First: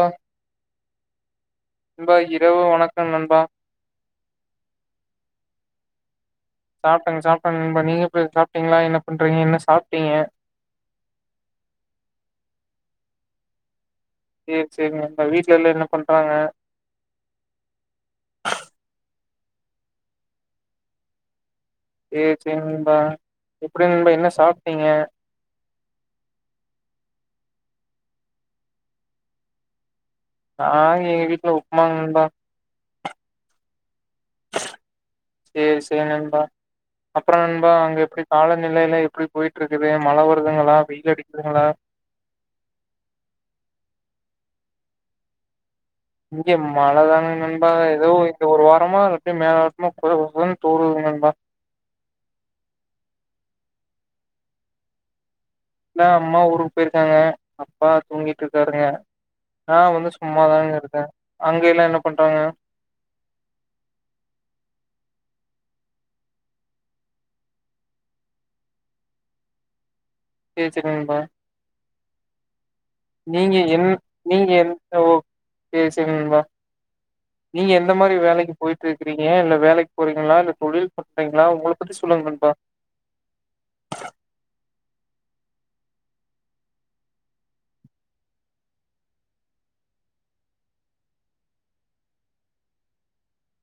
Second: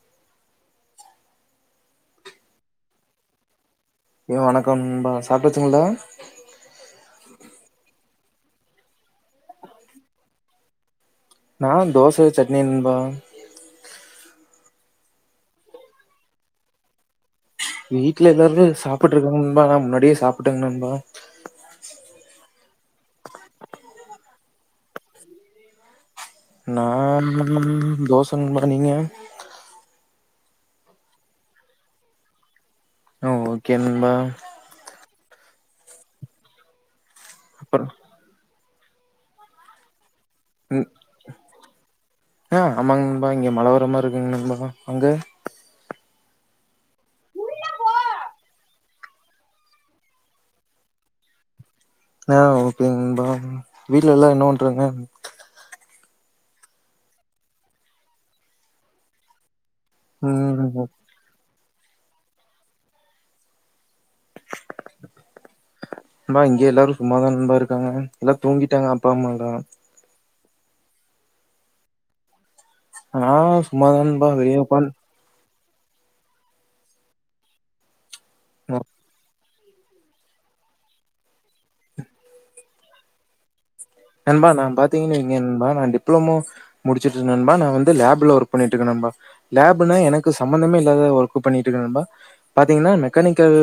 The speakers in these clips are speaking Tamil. அ நண்பா இரவு வணக்கம் நண்பா ஏ வணக்கம் நண்பா சாப்ட்டாச்சுங்ளா சாப்ட்டங் சாப்ட்டங் நண்பா நீங்க எப்டி சாப்ட்டீங்ளா என்ன பண்றீங்க என்ன சாப்ட்டீங்க நா தோச சட்னி நண்பா சேரி சேரிங் நண்பா வீட்ல எல்லா என்ன பண்றாங்க வீட்ல எல்லாருமே சாப்புட்டு இருக்காங்க நண்பா நா முன்னாடியே சாப்ட்டங் நண்பா சேரி சேரி நண்பா எப்டி நண்பா என்ன சாப்ட்டீங்க நா நம் தோச நண்பா நீங்க நா எங்க வீட்ல உப்மாங் நண்பா அ ஓகே நண்பா சேரி சேரி நண்பா அப்றோ நண்பா அங்க எப்டி கால நிலையெல்லா எப்டி போயிட்டு இருக்குது மழ வருதுங்களா உம் வெயில் அடிக்குதுங்களா ஆ அமாங் நண்பா இங்க மழை வர்ர மாரி இரு ஏங் நண்பா அங்க இங்கே மழைதானுங்க நண்பா எதோ இந்த ஒரு வாரமா [unintelligible] மேலோட்டமா கொத கொதனு தூருதுங்க நண்பா ஆ ஓகேங் நண்பா வீட்ல எல்லாரு என்ன பாண்றாங்க என்ன அம்மா ஊருக்கு போயிருக்காங்க அப்பா தூங்கிட்டு இருக்காருங்க நா வந்து ம் சும்மாதாங்க இருக்க அங்க எல்லா என்ன பண்றாங்க நா இங்க எல்லாரு சும்மாதா நண்பா இருக்காங்க எல்லா தூங்கிட்டாங்க அப்பா அம்மால்லா சேரி சேரிங் நண்பா நா நீங்க என் சும்மாதா நண்பா நீங்க வெளிய உக்காந் எந்த ஊ சேரி சேரிங் நண்பா நீங்க எந்த மாரி வேலைக்கு ஆ போயிட்டு இருக்கீங்க இல்ல வேலைக்கு போறீங்ளா இல்ல தொழில் பண்றீங்ளா உங்கள பத்தி சொல்லுங்க நண்பா டிப்ளோமோ முடிச்சிட்டு நண்பா நா வந்து லேப்ல ஒர்க் பண்ணிட்டு இருக்க நண்பா லேப்னா எனக்கு சம்மந்தமே இல்லா த ஒர்க் பண்ணிட்டு இருக்க நண்பா பாத்தீங்கனா மெக்கானிக்கல்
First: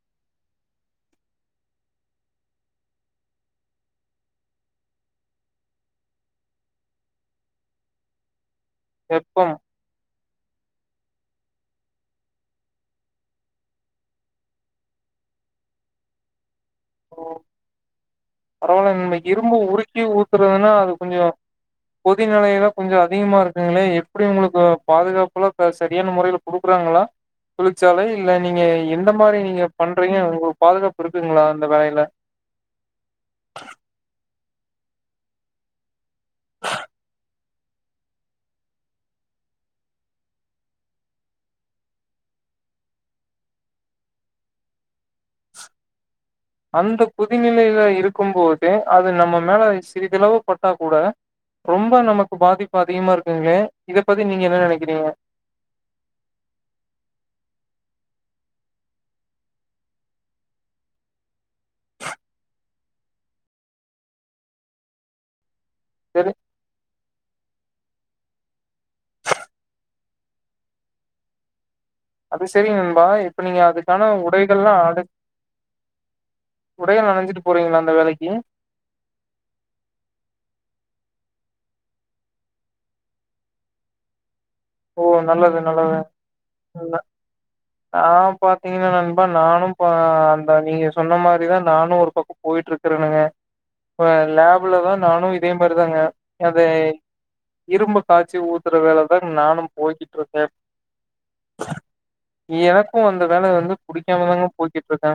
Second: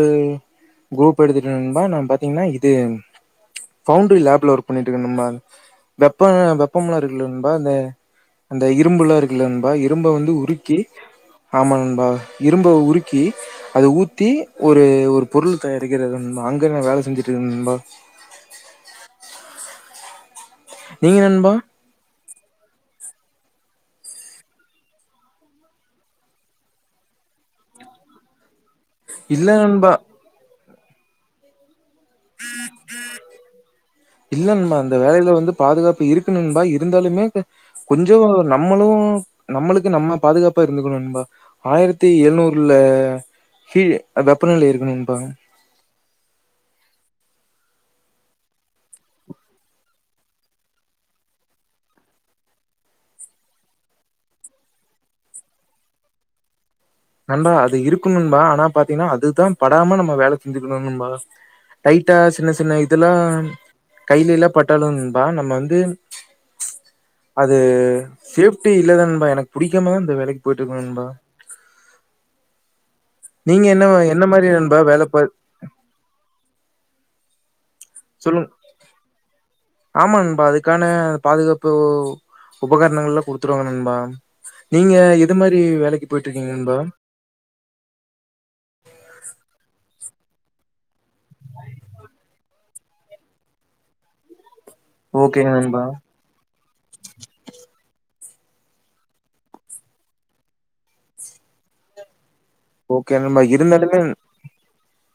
குரூப் எடுத்துட்டு நண்பா நா பாத்தீங்கனா இது பவுண்டரி லேப்ல ஒர்க் பண்ணிட்டு இருக்க நண்பா வெப்ப வெப்பமல்லா இருக்கல்ல நண்பா இந்த அந்த இரும்பெல்லா இருக்கல்ல வெப்பம் நண்பா இரும்ப வந்து உருக்கி ஆமா நண்பா இரும்ப உருக்கி அத ஊத்தி ஒரு ஒரு பொருள் தயாரிக்கிறது அங்க நா வேல செஞ்சுட்டு இருக்க நண்பா பரவாலயே நண்பா இரும்ப உருக்கி ஊத்துறதுனா அது நீங்க கொஞ்சோ நண்பா கொதி நிலையெல்லா கொஞ்சோ அதிகமா இருக்குங்ளே எப்டி உங்களுக்கு பாதுகாப்பெல்லா சரியான முறைல குடுக்கறாங்ளா தொழிற்சாலை இல்ல நீங்க எந்த மாரி இல்ல நீங்க நண்பா பண்றீங்க உங்களுக்கு பாதுகாப்பு இருக்குங்ளா அந்த வேலைல இல்ல நண்பா அந்த வேலைல வந்து பாதுகாப்பு இருக்கு நண்பா இருந்தாலுமே கொஞ்சோ நம்மளு நம்மளுக்கு நம்ம பாதுகாப்பா இருந்துக்கணு நண்பா ஆயிரத்தி எழ்நூ ர்ல ஹீ வெப்பநிலை இருக்கு நண்பா அந்த கொதிநிலையில இருக்கும்போதே அது நம்ம மேல சிறிதளவு பட்டா கூட ரொம்ப நமக்கு பாதிப்பு அதிகமா இருக்குங்ளே இத பத்தி நீங்க என்ன நெனக்ககிறீங்க நண்பா அது இருக்கு நண்பா ஆனா பாத்தீங்கன்னா அதுதா படாம நம்ம வேலை செஞ்சுக்கணு நண்பா டைட்டா சின்ன சின்ன இதெல்லா கையில எல்லா பட்டாலு நண்பா நம்ம வ ந்து சரி அது சேஃப்டி இல்லதா நண்பா எனக்கு புடிக்காமதா இந்த வேலைக்கு போயிட்டு இருக்க நண்பா அது செரிங் நண் பா இப்ப நீங்க என்ன அதுக்கான என்ன மாரி உடைகள்ல்லா நண்பா வேலை அடுக் பா உடைகள் அணிஞ்சிட்டு போறீங்ளா நண்பா சொல்லுங் ஆமா நண்பா அதுக் கான பாதுகாப்பு உபகரணங்கள் எல்லா குடுத்துருவாங்க நண்பா நீங்க ஓ எது நல்லது மாரி நல்லது வேலைக்கு போயிட்ருக்கீங்க நண்பா? நான் பாத்தீங்கன்னா நண்பா நானும் பா நீங்க சொன்ன மாரிதான் நானும் ஒரு பக்கம் போயிட்டு இருக்கரனுங்க லேப் ல தான் நானும் இதே ஓகேங்க நண்பா மாரிதாங்க அத இரும்ப காட்சி ஊத்துற வேலைதான் நானும் போய்கிட்டு இருக்கே எனக்கு ஓகே அந்த நண்பா வேலை வந்து இருந்தாலுமே புடிக்காமதாங்க போய்கிட்டு இருக்கே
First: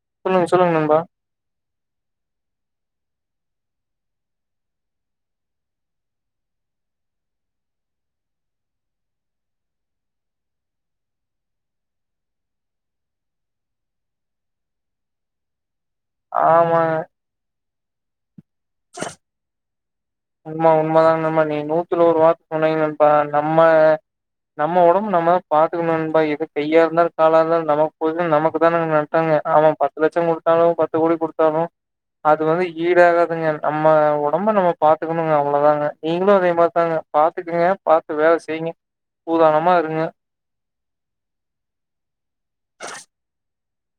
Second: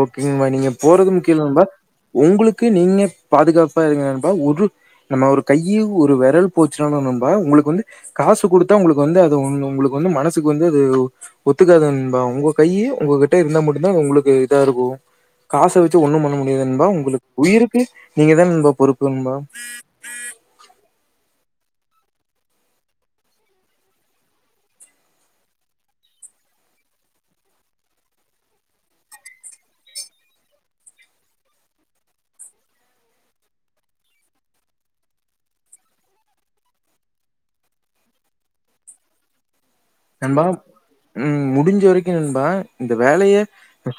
ஓகே சொல்லுங்க நண்பா நீங்க சொல்லுங்க நண்பா போறது முக்கியம் இல்ல நண்பா உங்களுக்கு நீங்க பாதுகாப் ப இருங்க நண்பா ஒரு நம்ம ஒரு கை ஒரு விரல் போச்சுனாலும் நண்பா உங்களுக்கு வந்து காசு கொடுத்தா உங்களுக்கு வந்து அது உங்களுக்கு வந்து மனசுக்கு வந்து அது ஒத்துக்காது நண்பா உங்க கை உங்ககிட்ட இருந்த மட் டும் நண்பா உங்களுக்கு இதா இருக்கு காச வச்சு ஒண்ணும் பண்ண முடியது ஆமா நண்பா உங்களுக்கு உயிருக் கு நீங்க தா நண்பா பொறுப்பு நண்பா நூத்தல ஒரு வார்த்த சொன்னிங்க நண்பா நம்ம நம்ம உடம்பு நம்மதான் பாத்துக்கணும் நண்பா எது கையா இருந்தாலும் காலா இருந்தாலும் நமக்கு போய் நமக்கு தான நட்டங்க அவன் பத்து லட்சம் கொடுத்தாலு பத்து கோடி கொடுத்தாலு அது வந்து ஈடாகாதுங்க நம்ம உடம்ப நம்ம பாத்துக்கணும்ங்க அவ்வளவுதாங்க நீங்களு அதே மாரி தாங்க பாத்துக்கங்க பாத்து வேல செய்ங்க சூதனமா இருக் நண்பா ம் முடிஞ்ச வரைக்கு நண்பா இந்த வேலைய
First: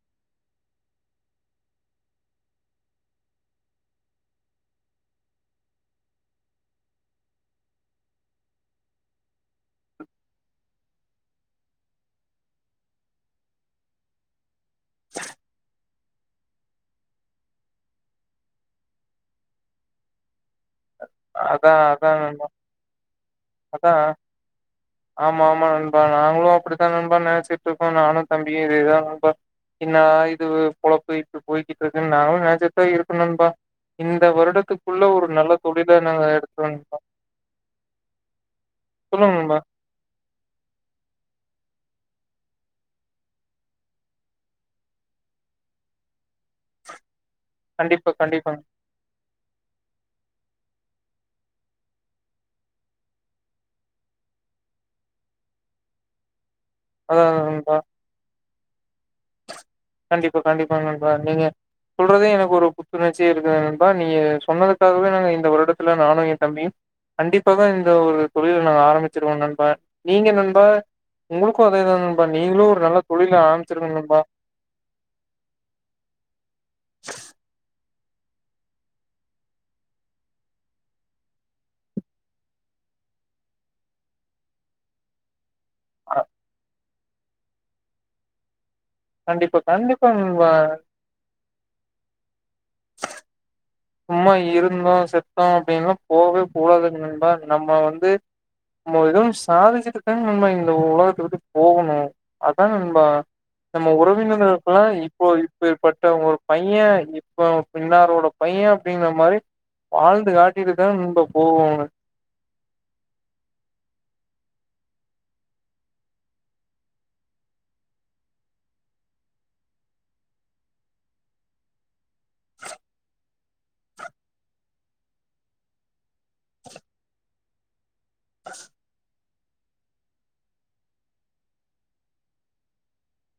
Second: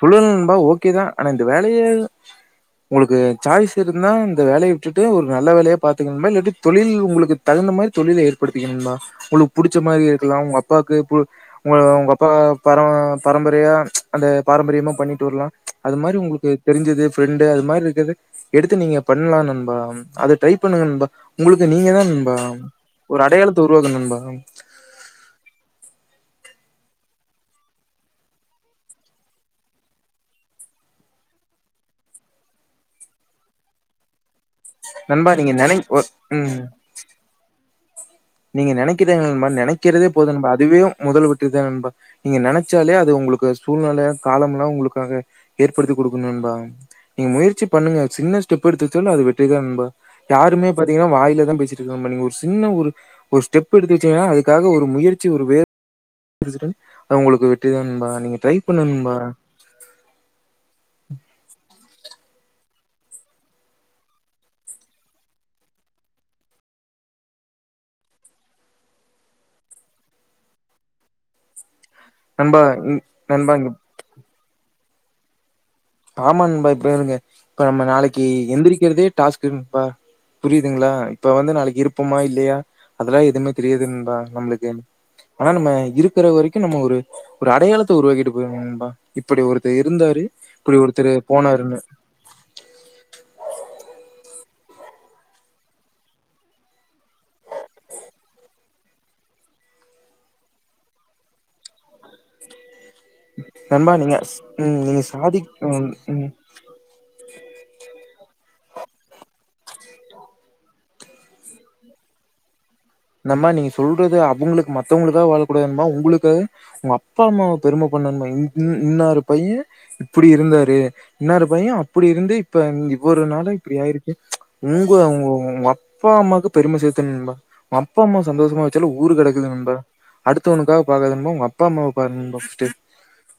சொல்லல நண்பா ஓகே தான் ஆனா இந்த வேலைய உங்களுக்கு சாய்ஸ் இருந்தா இந்த வேலைய விட்டுட்டு ஒரு நல்ல வேலையா பாத்துக்கங்க நண்பா இல்லாட்டி தொழில் உங்களுக்கு தகுந் த மாரி தொழில ஏற்படுத்திக்ங்க நண்பா உங்களுக்கு புடிச்ச மாரி இருக்கலா உங்க அப் ப்பாக்கு பு உ உங்க அப்பா பரம்ப பரம்பரையா அந்த பாரம்பரியமா பண்ணிட்டு வரலா அது மாரி உங்களுக்கு தெரிஞ்சது ஃபிரெண்டு அது மாரி இருக்குறத எடுத்து நீங்க பண்லா நண்பா அத ட்ரை பண்ணுங்க நண்பா உங்களுக்கு அதான் நீங்க தான் அதான் நண்பா ஒரு அடையாளத்த உருவாக்குங்க அதான் நண்பா ஆமா ஆமா நண்பா நாங்களு அப்படித்தா நண்பா நினைச்சிட்டு இருக்கோ நானும் தம்பியும் இதெ தா நண்பா என்ன இது பொழப்பு இப்டி போய்க்கிட்டு இருக்குன்னு நானும் நெனச்சுட்டு தா இருக்கே நண்பா இந்த வருடத்துக்குள்ள ஒரு நண்பா நீங்க நல்ல நெனை தொழில ஒ நாங்க ம் எடுத்துருவோ நண்பா நீங்க நினைக்கிறீங்க நண்பா நினைக்கிறதே போதும் நண்பா அதுவே முதல் வெட் ற்றி தான் நண்பா நீங்க நெனச்சாலே அது உங்களுக்கு சூழ்நிலை காலம்லா உங்களுக்காக ஏற்படுத்தி கொடுக்கு நண்பா நீங்க முயற்சி பண்ணுங்க கண்டிப்பா சின்ன கண்டிப்பா ஸ்டெப் எடுத்து வச்சாலு அது வெற்றிதா நண்பா யாருமே பாத்தீங்கன்னா வாயில தான் பேசிட்டு இருக்காங்க நண்பா நீங்க ஒரு சின்ன ஒரு ஒரு ஸ்டெப் எடுத்து வச்சிங்க அதுக்காக ஒரு முயற்சி ஒரு வேற உங்களுக்கு வெற்றிதா நண்பா நீங்க ட்ரை பண்ணுங்க நண்பா கண்டிப்பா கண்டிப்பா நண்பா நீங்க சொல்றதே எனக்கு ஒரு புத்துணர்ச்சி இருக்குது நண்பா நீங்க சொன்னதுக்காகவே நாங்க இந்த வருடத்துல நானு என் தம்பியும் கண்டிப்பாகா இந்த ஒரு தொழில நாங்க ஆரம்பிச்சிருவோம் நண்பா நீங்க நண்பா உங்களுக்கு அ நண்பா நீங்களு ஒரு நல்ல ம் தொழில நண்பா இங்க ஆரம்பிச்சிருங்க நண்பா ஆமா நண்பா இப்ப இருங்க இப்ப நம்ம நாளைக்கு எந்திரிக்கிறதே டாஸ்க் நண்பா புரியுதுங்களா இப்ப வந்து நாளைக்கு இருப்போமா இல்லையா அதெல்லா எதுவுமே தெரியாது நண்பா நம்மளுக்கு ஆனா நம்ம இருக்குற வரைக்கும் நம்ம ஒரு ஒரு அடையாளத்த உருவாக்கிட்டு போயிறணு நண்பா இப்படி கண்டிப்பா ஒருத்தர் கண்டிப்பா இருந்தாரு நண்பா. இப்படி ஒருத்தர் போனாருன்னு [unintelligible] சும்மா இருந்தோம் செத்தோம் அப்படின்னு போகவே கூடாதுங்க நண்பா நம்ம வந்து நம்ப ஏதாது சாதிச்சிட்டு தான் நம்ம இந்த உலகத்த விட்டு போகணும் அதா நண்பா நம்ம நண்பா நீங்க ஸ்- உறவினர்களுக்கு ம் எல்லா நீங்க இப்போ சாதிக் ம் இப்படிப்பட்ட ம் ஒரு பையன் இப்ப இன்னாரோட பைய அப்படிங்கற மாரி வாழ்ந்து காட்டிட்டு தான் நண்பா போவணு நண்பா நீங்க சொல்றது அவங்களுக்கு மத்தவங்களுக்காக வாழக்கூடாது நண்பா உங்களுக்காக உங்க அப்பா அம்மாவ பெருமப் ப பண்ணணு இன் இன் இன்னார பைய இப்படி இருந்தாரு இன்னார பைய அப் இப்படி இருந்து இப்ப இவ்வொருனால அப்புடியாயிருக்கு உங்க உங்க உங்க அப்பா அம்மாக்கு பெருமை சேர்த்தணும் நண்பா உங்க அப்பா அம்மா சந்தோஷமா வச்சாலு ஊரு கட ம் நண்பா அடுத்தவனுக்காக பாக்காத நண்பா உங்க அப்பா அம்மாவ பாரு நண்பா ஃபர்ஸ்ட்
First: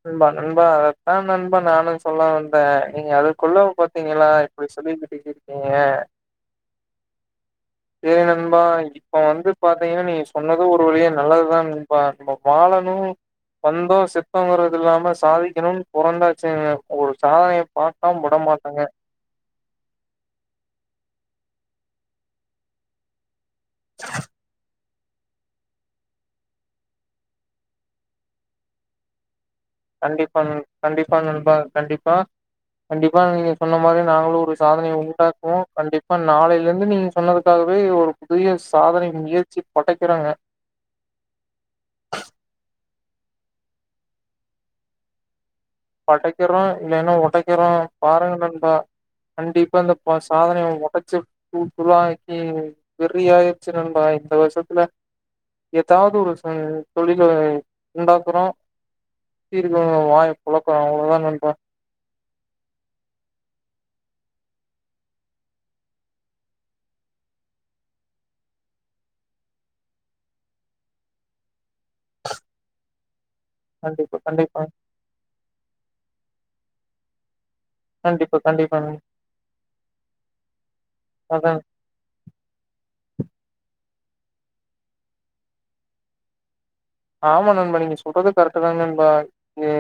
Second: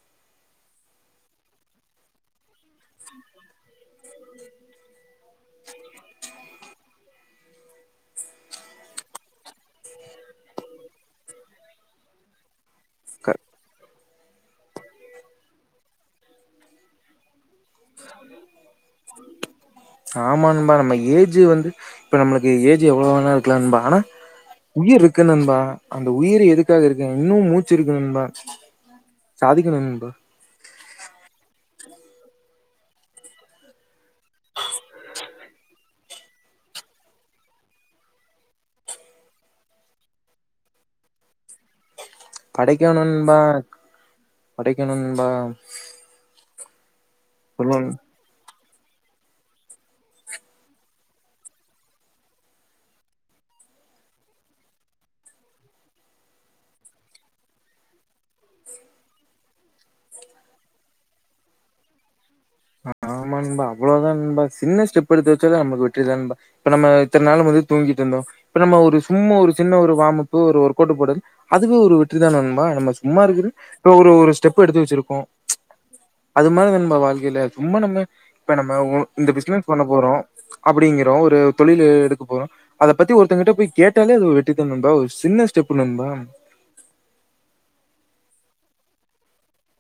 நண்பா நண்பா அதத்தா நண்பா நானு சொல்ல வந்த நீங்க அதுக்குள்ள பாத்திங்ளா எப்பிடி சொல்லி ட்டிங்க சேரி நண்பா இப்ப வந்து பாத்திங்னா நீங்க சொன்னது ஒரு வழிய நல்லதுதா நண்பா நம்ம வாழ னு க வந்தோ செத் தூங்கறது இல்லாம சாதிக்கணுன் பொறந்தாச்சுங்க ஒரு சாதனைய பாக்காம விட மாட்டங்க ஆமா நண்பா நம்ம ஏஜ் வந்து இப்ப நம்மளுக்கு ஏஜ் எவ்ளோ வேணா இருக்லா நண்பா ஆனா உயிர் இருக்கு நண்பா அந்த உயிர் எதுக்காக இருக்கு இன்னு மூச்சு இருக்கு நண்பா சாதிக்கணு நண்பா கண்டிப்பா ந கண்டிப்பா நண்பா கண்டிப்பா கண்டிப்பா நீங்க சொன்ன மாதிரி நாங்களு ஒரு சாதனைய உண்டாக்குவோ கண்டிப்பா நாளைல இருந்து நீங்க சொன்னதுக்காகவே வே ஒரு புதிய சாதனை முயற்சி படைக்கிறோங்க படைக்கணு நண்பா படைக்கணு நண்பா படைக்கிறோ இல்லைனா ஒடைக்கிறோ சொல்லணு பாருங்க நண்பா கண்டிப்பா இந்த ப சாதனைய ஒடச்சி தூள் தூளாக்கி வெறியாயிருச்சு நண்பா இந்த வருஷத்துல எதாவுது ஒரு செ தொழில உண்டாக்குறோ சுத்தி இருக்கவங்க வாய பொளக்குறோ அவ்ளோ தா நண்பா ஆ ஆமா நண்பா அவ்ளோதா நண்பா சின்ன ஸ்டெப் எடுத்து வச்சாலே நமக்கு வெற்றி தா நண்பா இப்ப நம்ம இத்தன் நாள் வந்து தூங்கிட்ருந்தோ இப்ப நம்ம ஒரு சும்மா ஒரு சின்ன ஒரு வாமப்பு ஒரு ஒர்க்கவ்ட்டு போடு அதுவே ஒரு வெற்றி தான் நண்பா நம்ம சும்மா இருக்ற இப்ப ஒரு கண்டிப்பா ஒரு ஸ்டெப் கண்டிப்பா எடுத்து வச்சிருக்கோ அது மாரி நண்பா வாழ்க்கைல ரொம்ப நம்ம கண்டிப்பா இப்ப நம்ம கண்டிப்பா ஒ நண் இந்த பிசினஸ் பண்ண போறோ அப்டிங்கிறோ ஒரு அதா தொழிலு எடுக்க போறோ அத பத்தி ஒருத்தங் கிட்ட போய் கேட் ட்டாலே அது வெற்றிதா நண்பா ஒரு சின்ன ஸ்டெப்பு நண்பா ஆமா நண்பா நீங்க சொல்றது கரெக்ட்டு தா நண்பா எ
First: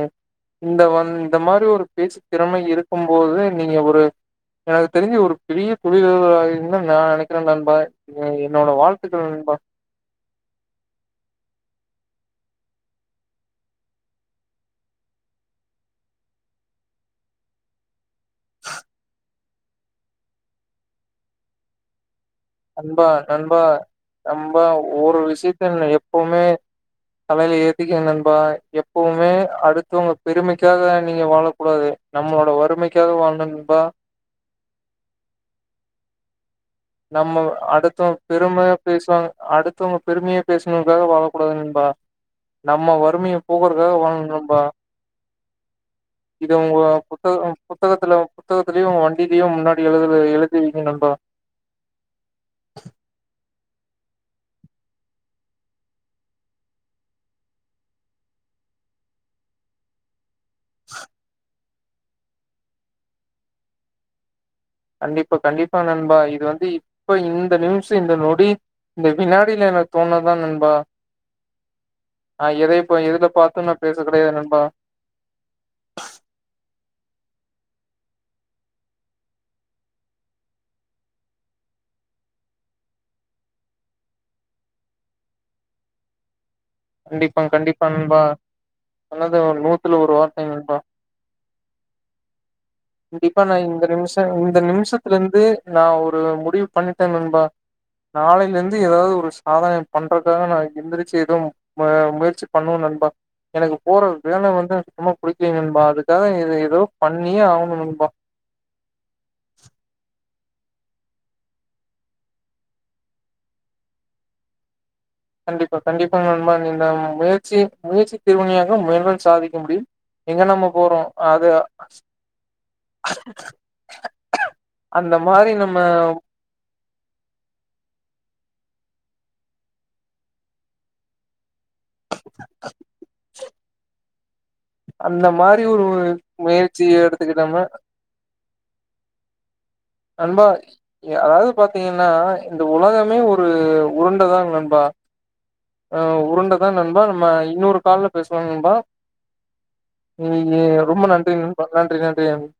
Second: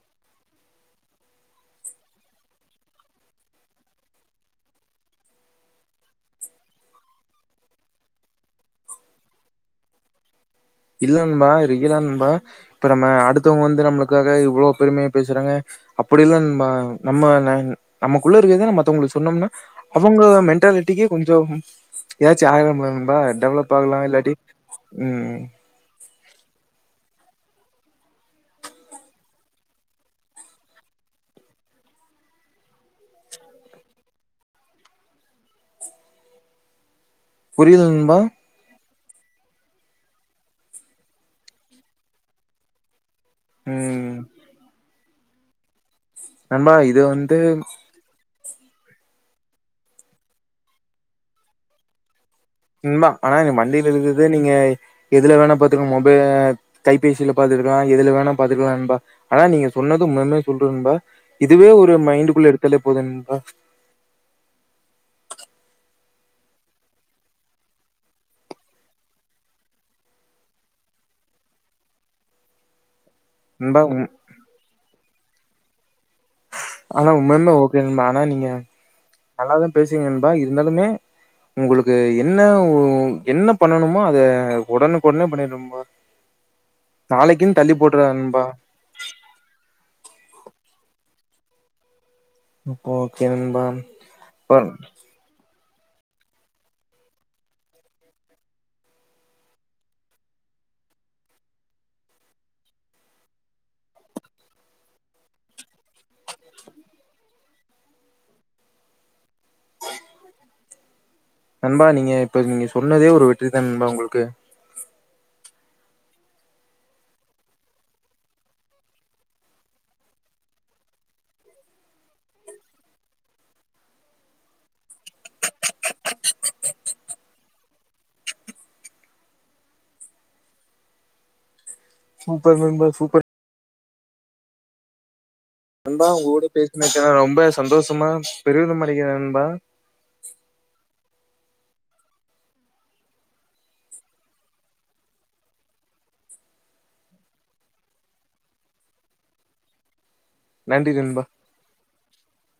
இந்த வந் இந்த மாரி ஒரு பேச்சு திறமை இருக்கும் போது நீங்க ஒரு எனக்கு தெரிஞ்சு ஒரு பெரிய தொழிலதிபராகுவிங்கன்தா நா நெனைக்கிற நண்பா எ என்னோட வாழ்த்துக்கள் ந ண்பா இல்ல நண்பா ரியலா நண்பா இப்ப நம்ம அடுத்தவங்க வந்து நம்மளுக்காக இவ்ளோ பெருமையா பேசுறாங்க அப்பிடி இல்ல நண்பா நம்ம ந நமக்குள்ள இருக்றத நா மத்தவங்ளுக்கு சொன்னம்னா அவுங்க மென்ட்டா லிட்டிக்கு கொஞ்சம் நண்பா நண்பா இல்லாட்டி நம்பா ஒரு ம் விஷயத்த ந எப்பமே தலைல ஏத்திக்க நண்பா எப்பவுமே அடுத்தவங்க பெருமைக்காக நீங்க வாழ கூடாது நம்மளோட வறுமைக்காக வாழனு நண்பா நம்ம புரியுது அடுத்தவ நண்பா பெரும பேசுவாங்க அடுத்தவங்க பெருமையை பேசுனுக்காக வாழகூடாது நண்பா நம்ம வ றுமைய போக்கறதுக்காக ம் வாழனு நண்பா இது நண்பா உங்க புத்தக வந்து புத்தகத்துல புத்தகத்துலயு வண்டிலயு முன்னாடி எழுதுல எழுதி வைங்க நண்பா ம்பா ஆனா எ வண்டி எழுதுது நீங்க எதுல வேணா பாத்துக்க மொபை கைபேசில பாத்துர்க்லா எதுல வேணா பாத்துர்க்லா ண்பா ஆனா நீங்க சொன்னது உம்யமே சொல்றன்பா இதுவே ஒரு மைண்டுகுள்ள எடுத்தலே போது நண்பா கண்டிப்பா கண்டிப்பா நண்பா இது வந்து இப்ப இந்த நிமிச இந்த நொடி இந்த வினாடில எனக்கு தோண்னதா நண்பா ஆ எதை இப்ப எதுல பாத்து நா நண்பா பேச கெடையாது நண்பா ஆனா உண்மயாலுமே ஓகே நண்பா ஆனா நீங்க நல்லாதா பேசிங்க நண்பா இருந்தாலுமே உங்களுக்கு என்ன ஒ என்ன பண்ணணுமோ அத ஒடனுக்கொடனே பண்ணிடு நண்பா கண்டிப்பா நாளைக்குன்னு தள்ளி கண்டிப்பா போட்டுறாத நண்பா சொன்னது நூத்துல ஒரு வார்த்தை நண்பா ஓகே கண்டிப்பா நா நண்பா. இந்த நிமிஷ இப்ப இந்த நிமிஷத்துல இந்து நா ஒரு முடிவு பண்ணிட்ட நண்பா நாளைல இந்து ஏதாவது ஒரு சாதனை பண்றதுக்காக நா எந்திரிச்சிது ம முயற்சி பண்ணுவ நண்பா எனக்கு போற வேல வந்து சுத்தமா புடிக்கல நண்பா அதுக்காக இது ஏதோ பண்ணியே ஆகணு நண்பா நண்பா நீங்க இப்ப நீங்க சொன்னதே ஒரு வெற்றிதான் நண்பா உங்களுக்கு கண்டிப்பா கண்டிப்பா நண்பா இந்த முயற்சி முயற்சி திருவினையாக்கும் முயன்றால் சாதிக்க முடியும் எங்க நம்ம போறோ அது அந்த மாரி நம்ம சூப்பர் நண்பா சூப்பர் அந்த மாரி ஒரு நண்பா உங்க கூட பேசினதுக்கு முயற்சிய எனக்கு ரொம்ப எடுத்துக்கிட்டம்னா சந்தோஷமா பெருமிதம் அடைக்கிறேன் நண்பா. அதாவ்து பாத்தீங்கன்னா இந்த உலகமே ஒரு உருண்டதாங் நண்பா ஆ உருண்ட தா நண்பா நம்ம இன்னொரு கால்ல பேசுவோ நண்பா நீ ரொம்ப நன்றி நன்பா நன்றி நன்றி நன்றி